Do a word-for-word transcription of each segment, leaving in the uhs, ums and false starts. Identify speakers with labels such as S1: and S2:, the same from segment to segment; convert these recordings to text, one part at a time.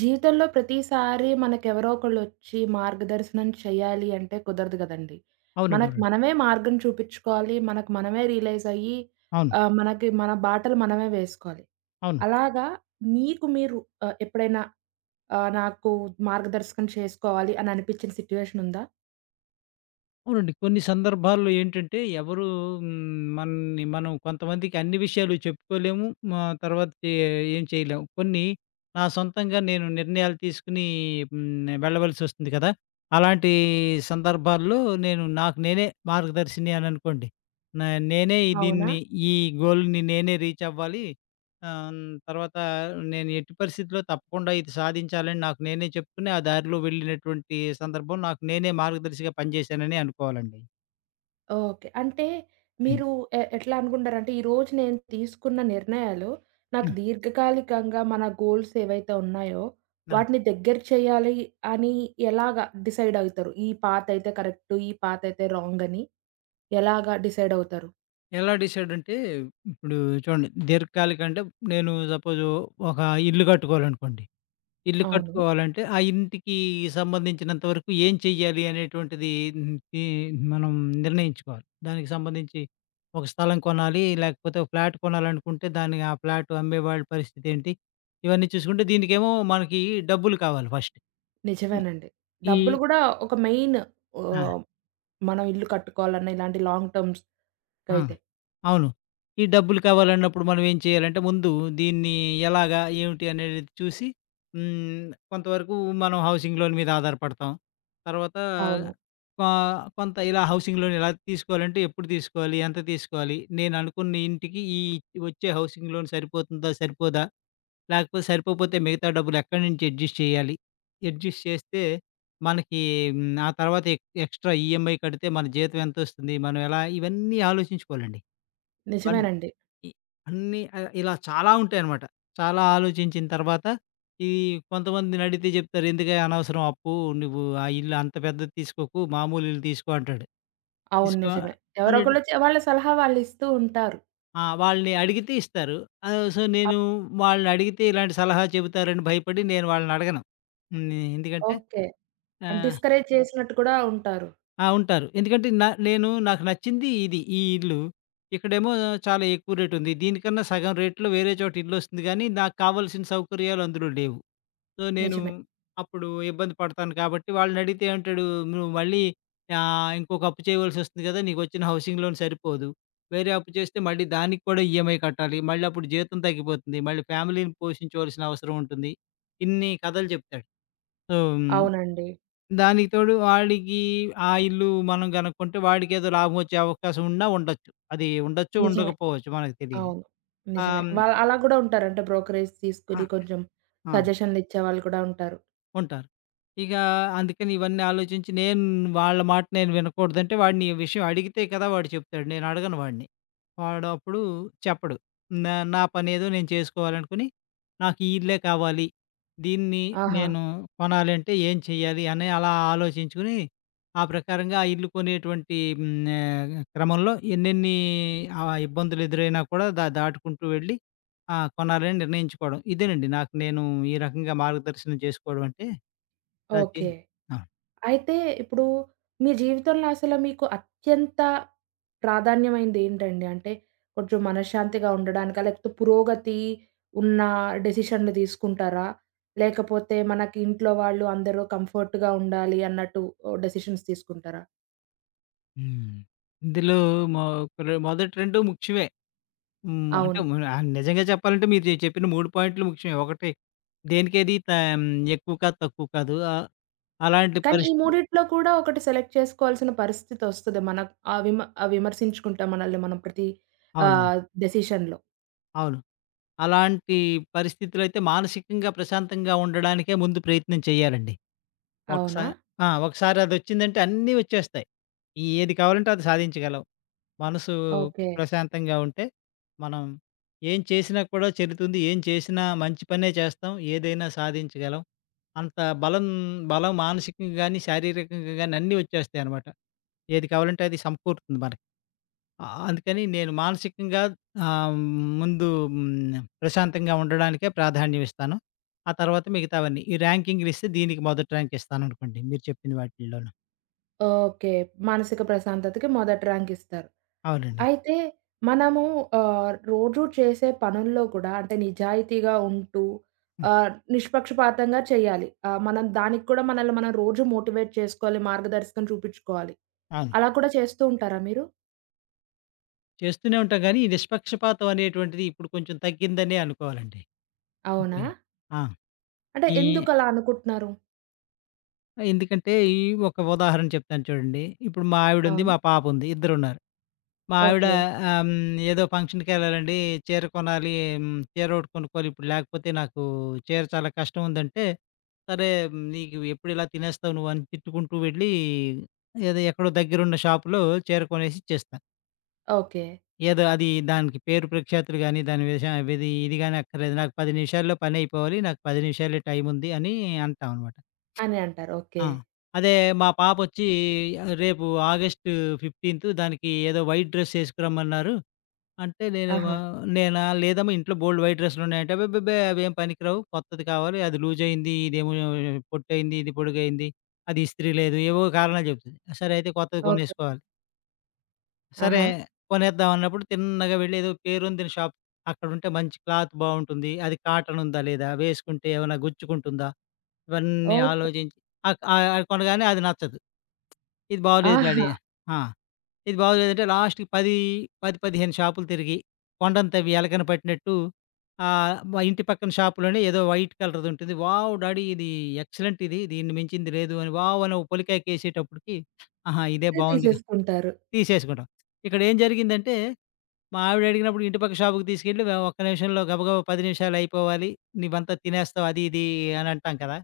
S1: జీవితంలో ప్రతిసారి మనకెవరో ఒకళ్ళొచ్చి మార్గదర్శనం చేయాలి అంటే కుదరదు గదండీ.
S2: అవునండి. అవునండి.
S1: మనకు మనమే మార్గం చూపిచ్చుకోవాలి. మనకు మనమే రియలైజ్ అయ్యి
S2: అవును.
S1: ఆహ్, మనకి మన బాటలు మనమే వేసుకోవాలి.
S2: అవును.
S1: అలాగా మీకు మీరు ఆహ్, ఎప్పుడైనా ఆహ్, నాకు మార్గదర్శకం చేసుకోవాలి అని అనిపిచ్చిన సిట్యుయేషన్ ఉందా?
S2: అవునండి. కొన్ని సందర్భాల్లో ఏంటంటే ఎవరు హ్మ్, మన్ని మనం కొంతమందికి అన్ని విషయాలు చెప్పుకోలేము. మా తర్వాత చే ఏం చేయలేము. కొన్ని నా సొంతంగా నేను నిర్ణయాలు తీసుకొని హ్మ్, వెళ్ళవలసొస్తుంది కదా! అలాంటి సందర్భాల్లో నేను నాకు నేనే మార్గదర్శిని అననుకోండి. నా నేనే ఈ-
S1: అవునా?
S2: దీన్ని ఈ గోల్‌ని నేనే రీచ్ అవ్వాలి. ఆహ్, హ్మ్. తర్వాత నేను ఎట్టి పరిస్థితిలో తప్పకుండా ఇది సాధించాలని నాకు నేనే చెప్పుకుని, ఆ దారిలో వెళ్ళినటువంటి సందర్భం నాకు నేనే మార్గదర్శిగా పనిచేశానని అనుకోవాలండి.
S1: ఓకే. అంటే
S2: హ్మ్.
S1: మీరు ఎ ఎట్లా అనుకుంటారంటే, ఈరోజు నేను తీసుకున్న నిర్ణయాలు నాకు
S2: హ్మ్.
S1: దీర్ఘకాలికంగా మన గోల్స్ ఏవైతే ఉన్నాయో,
S2: ఆ!
S1: వాటిని దగ్గర చేయాలి అని ఎలాగా డిసైడ్ అవుతారు? ఈ పాత్ అయితే కరెక్ట్, ఈ పాత్ అయితే రాంగ్ అని ఎలాగా డిసైడ్ అవుతారు?
S2: ఎలా డిసైడ్ అంటే ఇప్పుడు చూడండి దీర్ఘకాలిక అంటే నేను సపోజ్ ఒక ఇల్లు కట్టుకోవాలనుకోండి. ఇల్లు
S1: అవును.
S2: కట్టుకోవాలంటే, ఆ ఇంటికి సంబంధించినంత వరకు ఏం చెయ్యాలి అనేటువంటిది హ్మ్, ఈ మనం నిర్ణయించుకోవాలి. దానికి సంబంధించి ఒక స్థలం కొనాలి, లేకపోతే ఒక ఫ్లాట్ కొనాలనుకుంటే దాన్ని ఆ ఫ్లాట్ అమ్మేవాడి పరిస్థితి ఏంటి? ఇవన్నీ చూసుకుంటే దీనికేమో మనకి డబ్బులు కావాలి ఫస్ట్. ఈ
S1: నిజమేనండి.
S2: ఈ
S1: డబ్బులు గూడా ఒక మెయిన్
S2: ఆ!
S1: ఆహ్, మనం ఇల్లు కట్టుకోవాలన్నా ఇలాంటి లాంగ్
S2: ఆ!
S1: టర్మ్స్‌కైతే.
S2: అవును. ఈ డబ్బులు కావాలన్నప్పుడు మనం ఏం చేయాలంటే ముందు దీన్ని ఎలాగా, ఏమిటి అనేది చూసి హ్మ్. కొంతవరకు మనం హౌసింగ్ లోన్ మీద ఆధారపడతాం. తర్వాత
S1: అవును.
S2: కొ కొంత ఇలా హౌసింగ్ లోన్ ఎలా తీసుకోవాలంటే ఎప్పుడు తీసుకోవాలి? ఎంత తీసుకోవాలి? నేను అనుకున్న ఇంటికి ఈ వచ్చే హౌసింగ్ లోన్ సరిపోతుందా? సరిపోదా? లేకపోతే సరిపోకపోతే మిగతా డబ్బులు ఎక్కడి నుంచి అడ్జస్ట్ చేయాలి? అడ్జస్ట్ చేస్తే మనకి హ్మ్, ఆ తర్వాత ఎక్ ఎక్స్‌ట్రా ఈఎంఐ కడితే మన జీతం ఎంతొస్తుంది? మనం ఎలా ఇవన్నీ ఆలోచించుకోవాలండి. వన్
S1: నిజమేనండి.
S2: ఇ అన్నీ ఆహ్, ఇలా చాలా ఉంటాయనమాట. చాలా ఆలోచించిన తర్వాత ఈ కొంతమందినడిగితే జెప్తారు, "ఎందుకే అనవసరం అప్పు? నువ్వు ఆ ఇల్లు అంత పెద్దది తీసుకోకు, మామూలు ఇల్లు తీసుకో" అంటాడు.
S1: అవును.
S2: తీసుకో
S1: నిజమే. ఎవరో
S2: ఆల్రెడీ
S1: ఒకళ్ళు చే వాళ్ళ సలహా వాళ్ళిస్తూ ఉంటారు.
S2: ఆ! వాళ్ళని అడిగితే ఇస్తారు. ఆహ్, సో, నేను
S1: అప్
S2: వాళ్ళనడిగితే ఇలాంటి సలహా చెబుతారని భయపడి నేను వాళ్ళనడగను. హ్మ్. ఎందుకంటే
S1: ఓకే.
S2: ఆ!
S1: అంటే డిస్కరేజ్ చేసినట్టు కూడా ఉంటారు.
S2: ఆ! ఉంటారు. ఎందుకంటే నా నేను నాకు నచ్చింది ఇది. ఈ ఇల్లు. ఇక్కడేమో చాలా ఎక్కువ రేట్ ఉంది. దీనికన్నా సగం రేట్‌లో వేరే చోట ఇల్లొస్తుంది గానీ, నాకు కావాల్సిన సౌకర్యాలు అందులో లేవు. సో, నేను
S1: నిజమే.
S2: అప్పుడు ఇబ్బంది పడతాను కాబట్టి వాళ్ళనడిగితే ఏమంటాడు, "నువ్వు మళ్ళీ ఆహ్, ఇంకొక అప్పు చేయవలసొస్తుంది కదా! నీకొచ్చిన హౌసింగ్ లోన్ సరిపోదు. వేరే అప్పు చేస్తే మళ్ళీ దానికి కూడా ఈఎంఐ కట్టాలి. మళ్ళీ అప్పుడు జీతం తగ్గిపోతుంది. మళ్ళీ ఫ్యామిలీని పోషించవలసిన అవసరం ఉంటుంది." ఇన్ని కథలు చెప్తాడు. సో, హ్మ్.
S1: అవునండి.
S2: దానికి తోడు వాడికి ఆ ఇల్లు మనం గనుక్కుంటే వాడికేదో లాభం వచ్చే అవకాశం ఉన్నా ఉండొచ్చు. అది ఉండొచ్చు,
S1: నిజమే.
S2: ఉండకపోవచ్చు మనకు తెలీదు.
S1: అవును.
S2: ఆహ్,
S1: నిజమే.
S2: హ్మ్.
S1: వాళ్ళు అలా కూడా ఉంటారు. అంటే బ్రోకరేజ్
S2: ఆ!
S1: తీసుకొని కొంచెం
S2: ఆ!
S1: సజెషన్‌లు ఇచ్చేవాళ్ళు కూడా ఉంటారు.
S2: ఉంటారు. ఇక అందుకని ఇవన్నీ ఆలోచించి నేను వాళ్ళ మాట నేను వినకూడదంటే వాడిని ఈ విషయం అడిగితే కదా వాడు చెప్తాడు. నేను అడగను వాడిని. వాడు అప్పుడు చెప్పడు. నా నా పనేదో నేను చేసుకోవాలనుకుని నాకు ఈ ఇల్లే కావాలి. దీన్ని
S1: ఆహా!
S2: నేను కొనాలి అంటే ఏం చేయాలి అని అలా ఆలోచించుకుని ఆ ప్రకారంగా ఆ ఇల్లు కొనేటువంటి హ్మ్. ఆహ్, క్రమంలో ఎన్నెన్ని ఆహ్, ఇబ్బందులు ఎదురైనా కూడా దా దాటుకుంటూ వెళ్ళి ఆ! కొనాలని నిర్ణయించుకోవడం. ఇదేనండి నాకు నేను ఈ రకంగా మార్గదర్శనం చేసుకోవడం అంటే రచయి
S1: ఓకే.
S2: ఆ!
S1: అయితే ఇప్పుడు మీ జీవితంలో అసలు మీకు అత్యంత ప్రాధాన్యమైనది ఏంటండి? అంటే కొంచెం మనశ్శాంతిగా ఉండడానికా? లేకపోతే పురోగతి ఉన్న డెసిషన్‌లు తీసుకుంటారా? లేకపోతే మనకి ఇంట్లో వాళ్ళు అందరూ కంఫర్ట్‌గా ఉండాలి అన్నట్టు ఓ డెసిషన్స్ తీసుకుంటారా?
S2: హ్మ్. ఇందులో మొ ర మొదటి రెండు ముఖ్యమే. హ్మ్. అంటే
S1: అవును.
S2: మ ఆహ్, నిజంగా చెప్పాలంటే మీరు చెప్పిన మూడు పాయింట్లు ముఖ్యమే. ఒకటి దేనికేది త హ్మ్. ఎక్కువ కాదు, తక్కువ కాదు. ఆహ్, అలాంటి
S1: కానీ ఈ
S2: పరిస్థితి
S1: మూడిట్లో కూడా ఒకటి సెలెక్ట్ చేసుకోవాల్సిన పరిస్థితొస్తది. మన ఆహ్, విమ ఆహ్, విమర్శించుకుంటాం మనల్ని మనం ప్రతి
S2: అవును.
S1: ఆహ్, డెసిషన్‌లో.
S2: అవును. అలాంటి పరిస్థితులైతే మానసికంగా ప్రశాంతంగా ఉండడానికే ముందు ప్రయత్నం చేయాలండి. ఒకసా
S1: అవునా?
S2: ఆ! ఒకసారి అదొచ్చిందంటే అన్నీ వచ్చేస్తాయి. ఈ ఏది కావాలంటే అది సాధించగలం. మనసు
S1: ఓకే.
S2: ప్రశాంతంగా ఉంటే, మనం ఏం చేసినా కూడా చెల్లుతుంది. ఏం చేసినా మంచి పనే చేస్తాం. ఏదైనా సాధించగలం. అంత బలం బలం మానసికంగా గాని, శారీరకంగా గాని అన్నీ వచ్చేస్తాయనమాట. ఏది కావాలంటే అది సమకూరుతుంది మనకి. ఆ! అందుకని నేను మానసికంగా ఆహ్, ముందు హ్మ్, ప్రశాంతంగా ఉండడానికే ప్రాధాన్యం ఇస్తాను. ఆ తర్వాత మిగతావన్నీ. ఈ ర్యాంకింగ్‌లు ఇస్తే దీనికి మొదటి ర్యాంక్ ఇస్తాననుకోండి మీరు చెప్పిన వాటిల్లోను.
S1: ఓకే. మానసిక ప్రశాంతతకి మొదటి ర్యాంక్ ఇస్తారు.
S2: అవునండి.
S1: అయితే మనము ఆహ్, రోజు చేసే పనుల్లో కూడా అంటే నిజాయితీగా ఉంటూ
S2: హ్మ్.
S1: ఆహ్, నిష్పక్షపాతంగా చేయాలి. ఆహ్, మనం దానికి కూడా మనల్ని మనం రోజు మోటివేట్ చేసుకోవాలి. మార్గదర్శకం చూపించుకోవాలి.
S2: అవును.
S1: అలా కూడా చేస్తూ ఉంటారా మీరు?
S2: చేస్తూనే ఉంటాం గానీ, ఈ నిష్పక్షపాతం అనేటువంటిది ఇప్పుడు కొంచెం తగ్గిందనే అనుకోవాలండి.
S1: అవునా?
S2: అంటే ఆ!
S1: అంటే
S2: ఈ
S1: ఎందుకలా అనుకుంటున్నారు?
S2: ఎందుకంటే, ఈ ఒక ఉదాహరణ చెప్తాను చూడండి. ఇప్పుడు మా ఆవిడుంది,
S1: అవును.
S2: మా పాపుంది ఇద్దరున్నారు. మా ఆవిడ
S1: ఓకే.
S2: ఆహ్, హ్మ్, ఏదో ఫంక్షన్‌కెళ్ళాలండి. చీర కొనాలి. హ్మ్, చీర ఒకటి కొనుక్కోవాలి. ఇప్పుడు లేకపోతే నాకు చీర చాలా కష్టం ఉందంటే, సరే ఉమ్, నీకు ఎప్పుడు ఇలా తినేస్తావు నువ్వు అని తిట్టుకుంటూ వెళ్ళి, ఏదో ఎక్కడో దగ్గరున్న షాప్‌లో చీర కొనేసి ఇచ్చేస్తా.
S1: ఓకే.
S2: ఏదో అది దానికి పేరు ప్రఖ్యాతులు గాని, దాని విష ఇది ఇది గాని అక్కర్లేదు. నాకు పది నిమిషాల్లో పని అయిపోవాలి. నాకు పది నిమిషాలే టైం ఉంది అని అంటామనమాట.
S1: అని అంటారు. ఓకే.
S2: ఆ! అదే మా పాపొచ్చి రేపు ఆగస్టు పదిహేను దానికి ఏదో వైట్ డ్రెస్ ఏసుకురమ్మన్నారు. అంటే నేనేమో
S1: ఆహా!
S2: నేనా? లేదమ్మా ఇంట్లో బోలెడు వైట్ డ్రెస్సులున్నాయంటే, అబ్బెబ్బెబ్బే! అవేం పనికిరావు. కొత్తది కావాలి. అది లూజయింది. ఇదేమో పొట్టయింది. ఇది పొడుగయింది. అది ఇస్త్రీ లేదు. ఏవో కారణాలు చెప్తుంది. సరే అయితే కొత్తది
S1: ఓకే.
S2: కొనేసుకోవాలి. సరే
S1: ఆహా!
S2: కొనేద్దాం అన్నప్పుడు తిన్నగా వెళ్లి ఏదో పేరొందిన షాప్ అక్కడుంటే మంచి క్లాత్ బావుంటుంది. అది కాటన్ ఉందా? లేదా? వేసుకుంటే ఏమైనా గుచ్చుకుంటుందా? ఇవన్నీ
S1: ఓకే.
S2: ఆలోచించి అక్ ఆహ్, అది కొనగానే అది నచ్చదు. ఇది బాగోలేదు డాడీ.
S1: ఆహా!
S2: ఆ! ఇది బాగోలేదంటే లాస్ట్‌కి పది, పది, పదిహేను షాపులు తిరిగి కొండను తవ్వి ఎలకన పట్టినట్టు ఆహ్, మా ఇంటి పక్కన షాప్‌లోనే ఏదో వైట్ కలర్‌ది ఉంటుంది. "వావ్! డాడీ ఇది ఎక్సలెంట్ ఇది. దీన్ని మించింది లేదు" అని వావ్! అని ఒక పొలికాయకేసేటప్పటికి ఆహా! ఇదే
S1: అయితే
S2: బావుందిగా
S1: తీసేసుకుంటారు.
S2: తీసేసుకుంటాం. ఇక్కడేం జరిగిందంటే మా ఆవిడ అడిగినప్పుడు ఇంటి పక్క షాపుకి తీసుకెళ్ళి మేము ఒక్క నిమిషంలో గబగబా పది నిమిషాలు అయిపోవాలి. నువ్వంతా తినేస్తావు అది ఇది అని అంటాం కదా!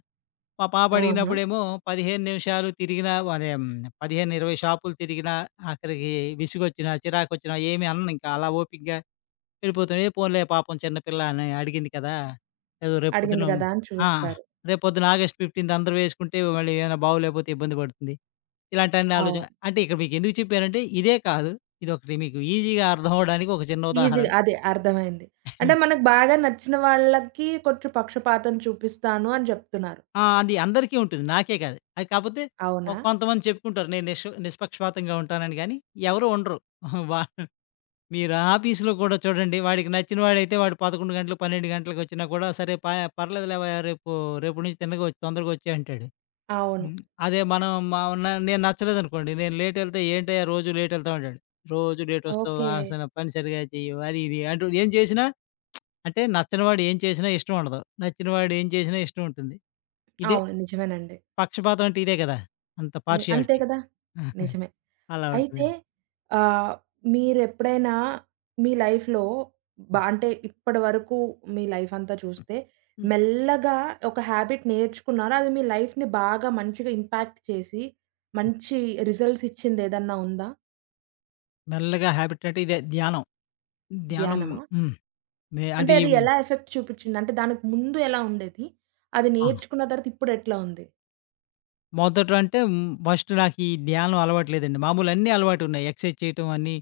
S2: మా పాప
S1: ఆహా!
S2: అడిగినప్పుడేమో పదిహేను నిమిషాలు తిరిగినా అదే హ్మ్. పదిహేను, ఇరవై షాపులు తిరిగినా ఆఖరికి విసుగొచ్చినా, చిరాకొచ్చినా ఏమి అననింకా అలా ఓపికగా వెళ్ళిపోతాను. ఏ పోన్లే పాపం చిన్నపిల్ల అని అడిగింది కదా! ఏదో
S1: అడిగింది
S2: రేపొద్దున
S1: కదా! అని
S2: ఆ!
S1: చూస్తారు.
S2: రేపొద్దున ఆగస్ట్ పదిహేను అందరూ వేసుకుంటే మళ్ళీ ఏమైనా బాగోలేకపోతే ఇబ్బంది పడుతుంది. ఇలాంటి అన్ని ఆలోచన
S1: అవును.
S2: అంటే ఇక్కడ మీకెందుకు చెప్పానంటే ఇదే కాదు. ఇదొకటి మీకు ఈజీగా అర్థం అవ్వడానికి ఒక చిన్న
S1: ఈజీగా
S2: ఉదాహరణ.
S1: అదే అర్థమైంది. అంటే మనకు బాగా నచ్చిన వాళ్ళకి కొంచెం పక్షపాతం చూపిస్తాను అని జెప్తున్నారు.
S2: ఆ! అది అందరికీ ఉంటుంది. నాకే కాదు. అది కాపోతే కొ
S1: అవునా?
S2: కొంతమంది చెప్పుకుంటారు. నేను నిష్ నిష్పక్షపాతంగా ఉంటానని గానీ, ఎవరు ఉండరు. వా మీరు ఆఫీస్‌లో కూడా చూడండి. వాడికి నచ్చిన వాడైతే వాడు పదకొండు గంటలు, పన్నెండు గంటలకొచ్చినా కూడా సరే ప పర్లేదులేవయ్యా రేపు రేపటి నుంచి తిన్నగొచ్చి తొందరగొచ్చేయి అంటాడు.
S1: అవును.
S2: హ్మ్. అదే మనం మా న నేను నచ్చలేదనుకోండి. నేను లేట్ ఎళ్తే ఏంటయ్యా రోజు లేట్ ఎళ్తావు అంటాడు. రోజు లేటొస్తావు.
S1: ఓకే.
S2: అసలు పని సరిగ్గా చెయ్యవు. అది ఇది అంటూ ఏం చేసినా అంటే నచ్చని వాడు ఏం చేసినా ఇష్టం ఉండదు. నచ్చిన వాడు ఏం చేసినా ఇష్టం ఉంటుంది. ఇదే
S1: అవును. నిజమేనండి.
S2: పక్షపాతం అంటే ఇదే గదా! అంత
S1: ని అంతే
S2: పార్షియాలిటీ.
S1: కదా! నిజమే.
S2: అలా
S1: అయితే
S2: ఉంటుంది.
S1: ఆహ్, మీరెప్పుడైనా మీ లైఫ్‌లో బ
S2: హ్మ్.
S1: అంటే ఇప్పటివరకు మీ లైఫ్ అంతా చూస్తే
S2: హ్మ్.
S1: మెల్లగా ఒక హ్యాబిట్ నేర్చుకున్నారా? అది మీ లైఫ్‌ని బాగా మంచిగా ఇంపాక్ట్ చేసి మంచి రిజల్ట్స్ ఇచ్చిందేదన్నా ఉందా?
S2: మెల్లగా హ్యాబిట్ అంటే ఇదే ధ్యానం. ధ్యానం
S1: ధ్యానమా?
S2: హ్మ్. నే
S1: అంటే
S2: అది
S1: అది ఎలా ఎఫెక్ట్ చూపిచ్చింది? అంటే దానికి ముందు ఎలా ఉండేది? అది
S2: ఆ!
S1: నేర్చుకున్న తర్వాత ఇప్పుడెట్లా ఉంది?
S2: మొదట అంటే హ్మ్, ఫస్ట్ నాకు ఈ ధ్యానం అలవాటు లేదండి. మామూలు అన్నీ అలవాటున్నాయి. ఎక్సర్సైజ్ చేయటం అన్నీ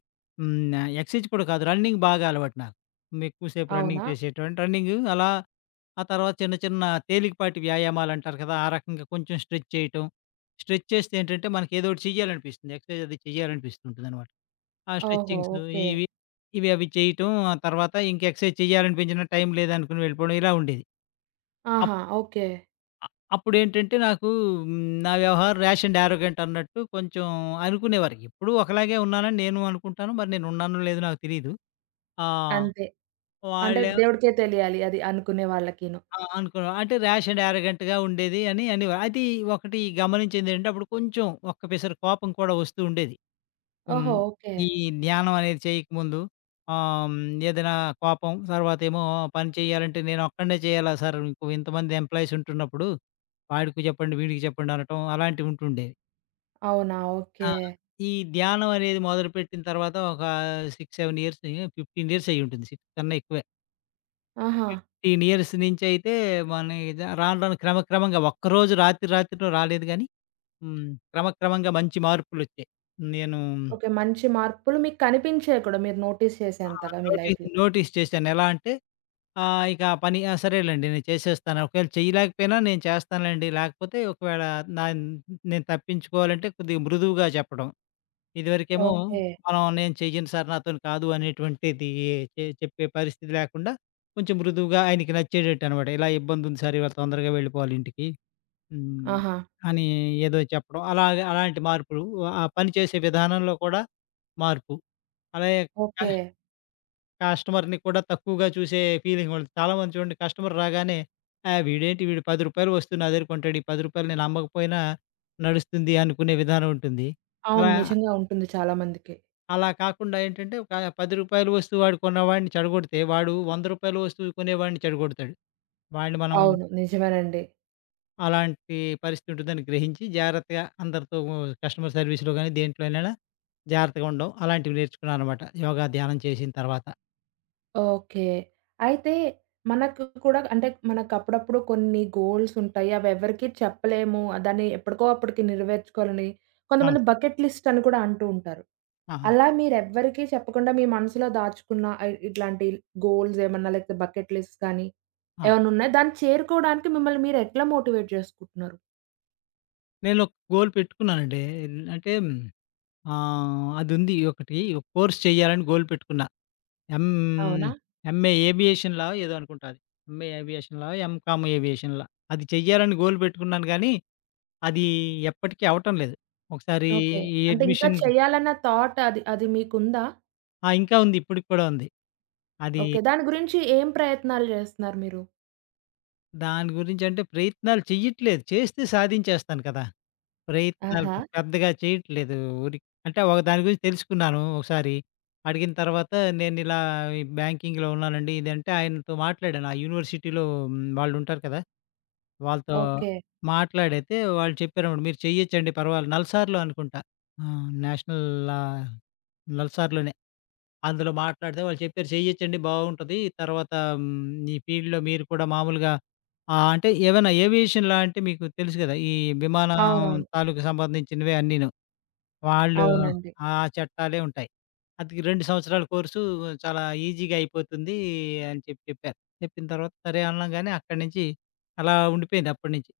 S2: హ్మ్. ఆహ్, ఎక్సర్సైజ్ కూడా కాదు రన్నింగ్ బాగా అలవాటు నాకు. ఉమ్, ఎక్కువసేపు రన్నింగ్
S1: అవునా?
S2: చేసేటువంటి రన్నింగు అలా ఆ తర్వాత చిన్న చిన్న తేలికపాటి వ్యాయామాలంటారు కదా! ఆ రకంగా కొంచెం స్ట్రెచ్ చేయటం. స్ట్రెచ్ చేస్తే ఏంటంటే మనకేదోకటి చెయ్యాలనిపిస్తుంది. ఎక్సర్సైజ్ అది చెయ్యాలనిపిస్తుంటుందనమాట. ఆ!
S1: ఓహో!
S2: Stretchings
S1: okay.
S2: ఇవి, ఇవి అవి చేయటం. ఆ తర్వాత ఇంక ఎక్సర్సైజ్ చేయాలనిపించిన టైం లేదనుకుని వెళ్ళిపోవడం ఇలా ఉండేది. అప్
S1: ఆహా! ఓకే.
S2: అ అప్పుడేంటంటే నాకు హ్మ్, నా వ్యవహారం ర్యాష్ అండ్ యారోగెంట్ అన్నట్టు కొంచెం అనుకునేవారు. ఎప్పుడూ ఒకలాగే ఉన్నానని నేను అనుకుంటాను. మరి నేను ఉన్నానో లేదో నాకు తెలీదు. ఆ!
S1: అంతే. అంటే
S2: వాళ్ళే
S1: దేవుడికే తెలియాలి అది అనుకునే వాళ్ళకిను.
S2: ఆ! అనుకున్నారు. అంటే ర్యాష్ అండ్ యారోగెంట్‌గా ఉండేది అని అనేవారు. అది ఒకటి గమనించిందేంటంటే అప్పుడు కొంచెం ఒక్క పిసరు కోపం కూడా వస్తూ ఉండేది. హ్మ్.
S1: ఓహో! ఓకే.
S2: ఈ ధ్యానం అనేది చేయకముందు ఆహ్, హ్మ్, ఏదైనా కోపం, తర్వాతేమో పని చేయాలంటే నేనొక్కడినే చేయాలా సార్ ఇంకో ఇంతమంది ఎంప్లాయీస్ ఉంటున్నప్పుడు వాడికి చెప్పండి, వీడికి చెప్పండి అనటం అలాంటివి ఉంటుండేవి.
S1: అవునా!
S2: ఆ!
S1: ఓకే.
S2: ఈ ధ్యానం అనేది మొదలుపెట్టిన తర్వాత ఒక ఆరు, ఏడు ఇయర్స్ పదిహేను ఇయర్స్ అయ్యుంటుంది. ఆరు కన్నా ఎక్కువే.
S1: ఆహా!
S2: ఓకే. పదిహేను ఇయర్స్ నించయితే మన ఇది రాను రాను క్రమక్రమంగా ఒక్కరోజు రాత్రి రాత్రిలో రాలేదు గానీ హ్మ్. క్రమక్రమంగా మంచి మార్పులొచ్చాయి. నేను
S1: ఓకే. మంచి మార్పులు మీకు కనిపించాయి కూడా మీరు నోటీస్
S2: ఆ!
S1: చేసేంతగా మీ
S2: నోటీస్
S1: లైఫ్‌లో.
S2: నోటీస్ చేశాను. ఎలా అంటే ఆహ్, ఇక ఆ పని ఆ! సరేలెండి నేను చేసేస్తాను. ఒకవేళ చేయలేకపోయినా నేను చేస్తానులెండి. లేకపోతే ఒకవేళ నా నేను తప్పించుకోవాలంటే కొద్దిగా మృదువుగా చెప్పడం. ఇదివరకేమో హ్మ్.
S1: ఓకే.
S2: మనం నేను చెయ్యను సార్ నాతోని కాదు అనేటువంటిది చె చెప్పే పరిస్థితి లేకుండా కొంచెం మృదువుగా ఆయనకి నచ్చేటట్టనమాట. ఇలా ఇబ్బందుంది సార్ ఇవాళ తొందరగా వెళ్ళిపోవాలి ఇంటికి. హ్మ్.
S1: ఆహా!
S2: అని ఏదో చెప్పడం. అలాగ అలాంటి మార్పులు ఆ పని చేసే విధానంలో కూడా మార్పు. అలాగే
S1: ఓకే.
S2: కస్టమర్‌ని కూడా తక్కువగా చూసే ఫీలింగ్ ఉంటుంది. చాలామంది చూడండి కస్టమర్ రాగానే ఆహ్, వీడేంటి వీడు రూ. పది వస్తువు నా దగ్గర కొంటాడు. ఈ రూ. పది నేను అమ్మకపోయినా నడుస్తుంది అనుకునే విధానం ఉంటుంది.
S1: అవును.
S2: అలా
S1: నిజంగా ఉంటుంది చాలా మందికి.
S2: అలా కాకుండా ఏంటంటే ఒక రూ. పది వస్తువు వాడు కొన్నవాడిని చెడగొడితే వాడు రూ. వంద వస్తువు కొనేవాడిని చెడగొడతాడు. వాడిని మనం
S1: అవును. నిజమేనండి.
S2: అలాంటి పరిస్థితి ఉంటుందని గ్రహించి జాగ్రత్తగా అందరితో కస్టమర్ సర్వీస్‌లో గాని దేంట్లోనైనా జాగ్రత్తగా ఉండడం అలాంటివి నేర్చుకున్నాననమాట. యోగా ధ్యానం చేసిన తర్వాత.
S1: ఓకే. అయితే మనకు కూడా అంటే మనకప్పుడప్పుడు కొన్ని గోల్స్ ఉంటాయి. అవెవ్వరికీ చెప్పలేము. దాన్ని ఎప్పటికో అప్పటికి నెరవేర్చుకోవాలని
S2: అవును.
S1: కొంతమంది బకెట్ లిస్ట్ అని కూడా అంటూ ఉంటారు.
S2: ఆహా!
S1: అలా మీరెవ్వరికీ చెప్పకుండా మీ మనసులో దాచుకున్న ఆహ్, ఇట్లాంటి గోల్స్ ఏమన్నా లేకపోతే బకెట్ లిస్ట్స్ కానీ
S2: ఆ!
S1: ఏమన్నా ఉన్నాయా? దాన్ని చేరుకోవడానికి మిమ్మల్ని మీరు ఎట్లా మోటివేట్ చేసుకుంటున్నారు?
S2: నేనొక గోల్ పెట్టుకున్నానండి. అంటే ఆహ్, అదుంది ఒకటి ఒక కోర్స్ చేయాలని గోల్ పెట్టుకున్నా. ఎం
S1: అవునా?
S2: ఎంఏ ఏవియేషన్‌లా ఏదో అనుకుంటా అది. ఎంఏ ఏవియేషన్‌లా, ఎంకామ్ ఏవియేషన్‌లా. అది చెయ్యాలని గోల్ పెట్టుకున్నాను గానీ, అది ఎప్పటికి అవ్వటం లేదు. ఒకసారి
S1: ఓకే.
S2: ఈ
S1: అంటే ఇంకా
S2: అడ్మిషన్
S1: చేయాలన్న థాట్ అది అది మీకుందా?
S2: ఆ! ఇంకా ఉంది. ఇప్పటికి కూడా ఉంది. అది
S1: ఓకే. దాని గురించి ఏం ప్రయత్నాలు చేస్తున్నారు మీరు?
S2: దాని గురించంటే ప్రయత్నాలు చెయ్యట్లేదు. చేస్తే సాధించేస్తాను కదా! ప్రయత్నాలు
S1: ఆహా!
S2: పెద్దగా చేయట్లేదు. ఊరికి అంటే ఒక దాని గురించి తెలుసుకున్నాను ఒకసారి. అడిగిన తర్వాత నేనిలా ఈ బ్యాంకింగ్‌లో ఉన్నానండి ఇదంటే ఆయనతో మాట్లాడాను. ఆ యూనివర్సిటీలో హ్మ్, వాళ్ళుంటారు కదా! వాళ్ళతో ఓకే.
S1: ఓకే.
S2: మాట్లాడైతే వాళ్ళు చెప్పారన్నమాట. మీరు చెయ్యొచ్చండి పర్వాలేదు. నల్సార్‌లో అనుకుంటా. ఆ! నేషనల్ ఆహ్, నల్సార్‌లోనే. అందులో మాట్లాడితే వాళ్ళు చెప్పారు చెయ్యొచ్చండి బావుంటది. తర్వాత హ్మ్, ఈ ఫీల్డ్‌లో మీరు కూడా మామూలుగా ఆహ్, అంటే ఏవైనా ఏవియేషన్‌లా అంటే మీకు తెలుసు కదా! ఈ విమానం అవును.
S1: అవునవును.
S2: తాలూకు సంబంధించినవే అన్నీను. వాళ్ళు హ్మ్.
S1: అవునండి.
S2: ఆ చట్టాలే ఉంటాయి. అది రెండు సంవత్సరాల కోర్సు చాలా ఈజీగా అయిపోతుంది అని చెప్పి చెప్పారు. చెప్పిన తర్వాత సరే అనంగానే అక్కడి నుంచి అలా ఉండిపోయింది అప్పటినుంచి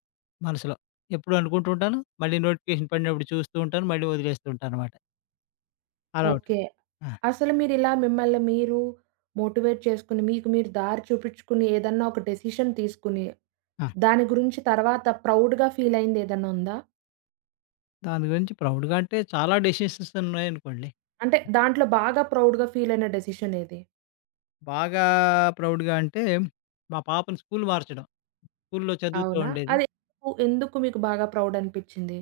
S2: మనసులో. ఎప్పుడు అనుకుంటూ ఉంటాను. మళ్ళీ నోటిఫికేషన్ పడినప్పుడు చూస్తూ ఉంటాను. మళ్ళీ వదిలేస్తూ ఉంటాననమాట. అలా ఉంటుంది.
S1: ఓకే.
S2: ఆ!
S1: అసలు మీరిలా మిమ్మల్ని మీరు మోటివేట్ చేసుకొని, మీకు మీరు దారి చూపించుకుని, ఏదన్నా ఒక డెసిషన్ తీసుకుని,
S2: ఆ!
S1: దాని గురించి తర్వాత ప్రౌడ్‌గా ఫీల్ అయింది ఏదన్నా ఉందా?
S2: దాని గురించి ప్రౌడ్‌గా అంటే చాలా డెసిషన్స్ ఉన్నాయనుకోండి.
S1: అంటే దాంట్లో బాగా ప్రౌడ్‌గా ఫీల్ అయిన డెసిషన్ ఏది?
S2: బాగా ప్రౌడ్‌గా అంటే మా పాపని స్కూల్ మార్చడం. స్కూల్‌లో చదువుతూ
S1: అవునా?
S2: ఉండేది.
S1: అది ఎందుకు, ఎందుకు మీకు బాగా ప్రౌడ్ అనిపించింది?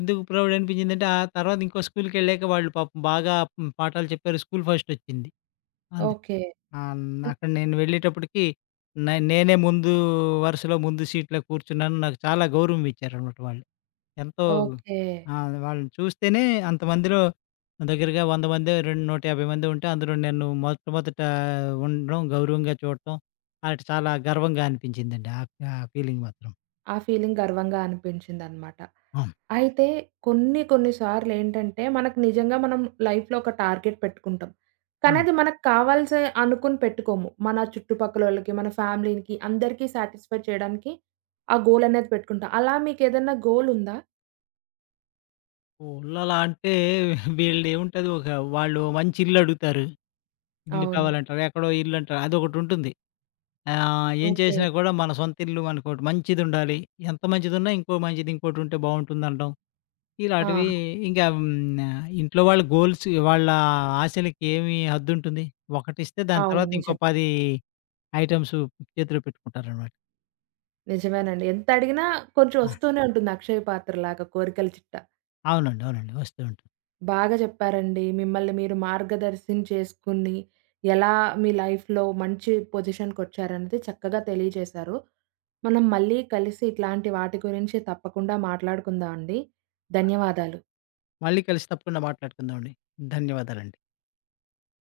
S2: ఎందుకు ప్రౌడ్ అనిపించిందంటే ఆ తర్వాత ఇంకో స్కూల్‌కెళ్ళాక వాళ్ళు పాపం బాగా హ్మ్, పాఠాలు చెప్పారు. స్కూల్ ఫస్టొచ్చింది. అందుకు
S1: ఓకే.
S2: ఆహ్, అక్కడ నేను వెళ్ళేటప్పటికి నే నేనే ముందు వరుసలో ముందు సీట్‌లో కూర్చున్నాను. నాకు చాలా గౌరవం ఇచ్చారనమాట వాళ్ళు. ఎంతో
S1: ఓకే.
S2: ఆ! వాళ్ళని చూస్తేనే అంతమందిలో దగ్గరగా వంద మందో, రెండు నూట యాభై మందో ఉంటే అందులో నేను మొట్టమొదట ఉండడం, గౌరవంగా చూడటం అటు చాలా గర్వంగా అనిపించిందండి. ఆ ఆ ఫీలింగ్ మాత్రం.
S1: ఆ ఫీలింగ్ గర్వంగా అనిపించిందనమాట.
S2: అవును.
S1: అయితే కొన్ని కొన్ని సార్లేంటంటే, మనకు నిజంగా మనం లైఫ్‌లో ఒక టార్గెట్ పెట్టుకుంటాం. కానీ
S2: అవును.
S1: అది మనకు కావాల్సి అనుకుని పెట్టుకోము. మన చుట్టుపక్కలోళ్ళకి, మన ఫ్యామిలీ‌కి అందరికీ సాటిస్ఫై చేయడానికి ఆ గోల్ అనేది పెట్టుకుంటాం. అలా మీకేదన్నా గోల్ ఉందా?
S2: ఊర్లలా అంటే వీళ్ళదేముంటది ఒక వాళ్ళు మంచి ఇల్లు అడుగుతారు. ఇల్లు
S1: అవును.
S2: కావాలంటారు. ఎక్కడో ఇల్లు అంటారు. అదొకటుంటుంది. ఆహ్, ఏం
S1: ఓకే.
S2: చేసినా కూడా మన సొంత ఇల్లు మనకోటి మంచిదుండాలి. ఎంత మంచిదున్నా ఇంకో మంచిది ఇంకోటుంటే బావుంటుందనడం.
S1: ఆ!
S2: ఇలాంటివి ఇంకా హ్మ్. ఆహ్, ఇంట్లో వాళ్ళ గోల్స్ వాళ్ళ ఆశలకి ఏమి హద్దుంటుంది? ఒకటిస్తే దాని
S1: అవును.
S2: తర్వాత ఇంకో
S1: నిజం.
S2: పది ఐటెమ్స్ చేతిలో పెట్టుకుంటారనమాట.
S1: నిజమేనండి. ఎంత అడిగినా కొంచెం
S2: ఆ!
S1: వస్తూనే ఉంటుంది అక్షయ పాత్ర లాగా కోరికల చిట్ట.
S2: అవునండి. అవునండి. వస్తూ ఉంటుంది.
S1: బాగా చెప్పారండి. మిమ్మల్ని మీరు మార్గదర్శనం చేసుకొని, ఎలా మీ లైఫ్‌లో మంచి పొజిషన్‌కొచ్చారనేది చక్కగా తెలియజేశారు. మనం మళ్ళీ కలిసి ఇట్లాంటి వాటి గురించి తప్పకుండా మాట్లాడుకుందాం అండి. ధన్యవాదాలు.
S2: మళ్ళీ కలిసి తప్పకుండా మాట్లాడుకుందామండి. ధన్యవాదాలండి.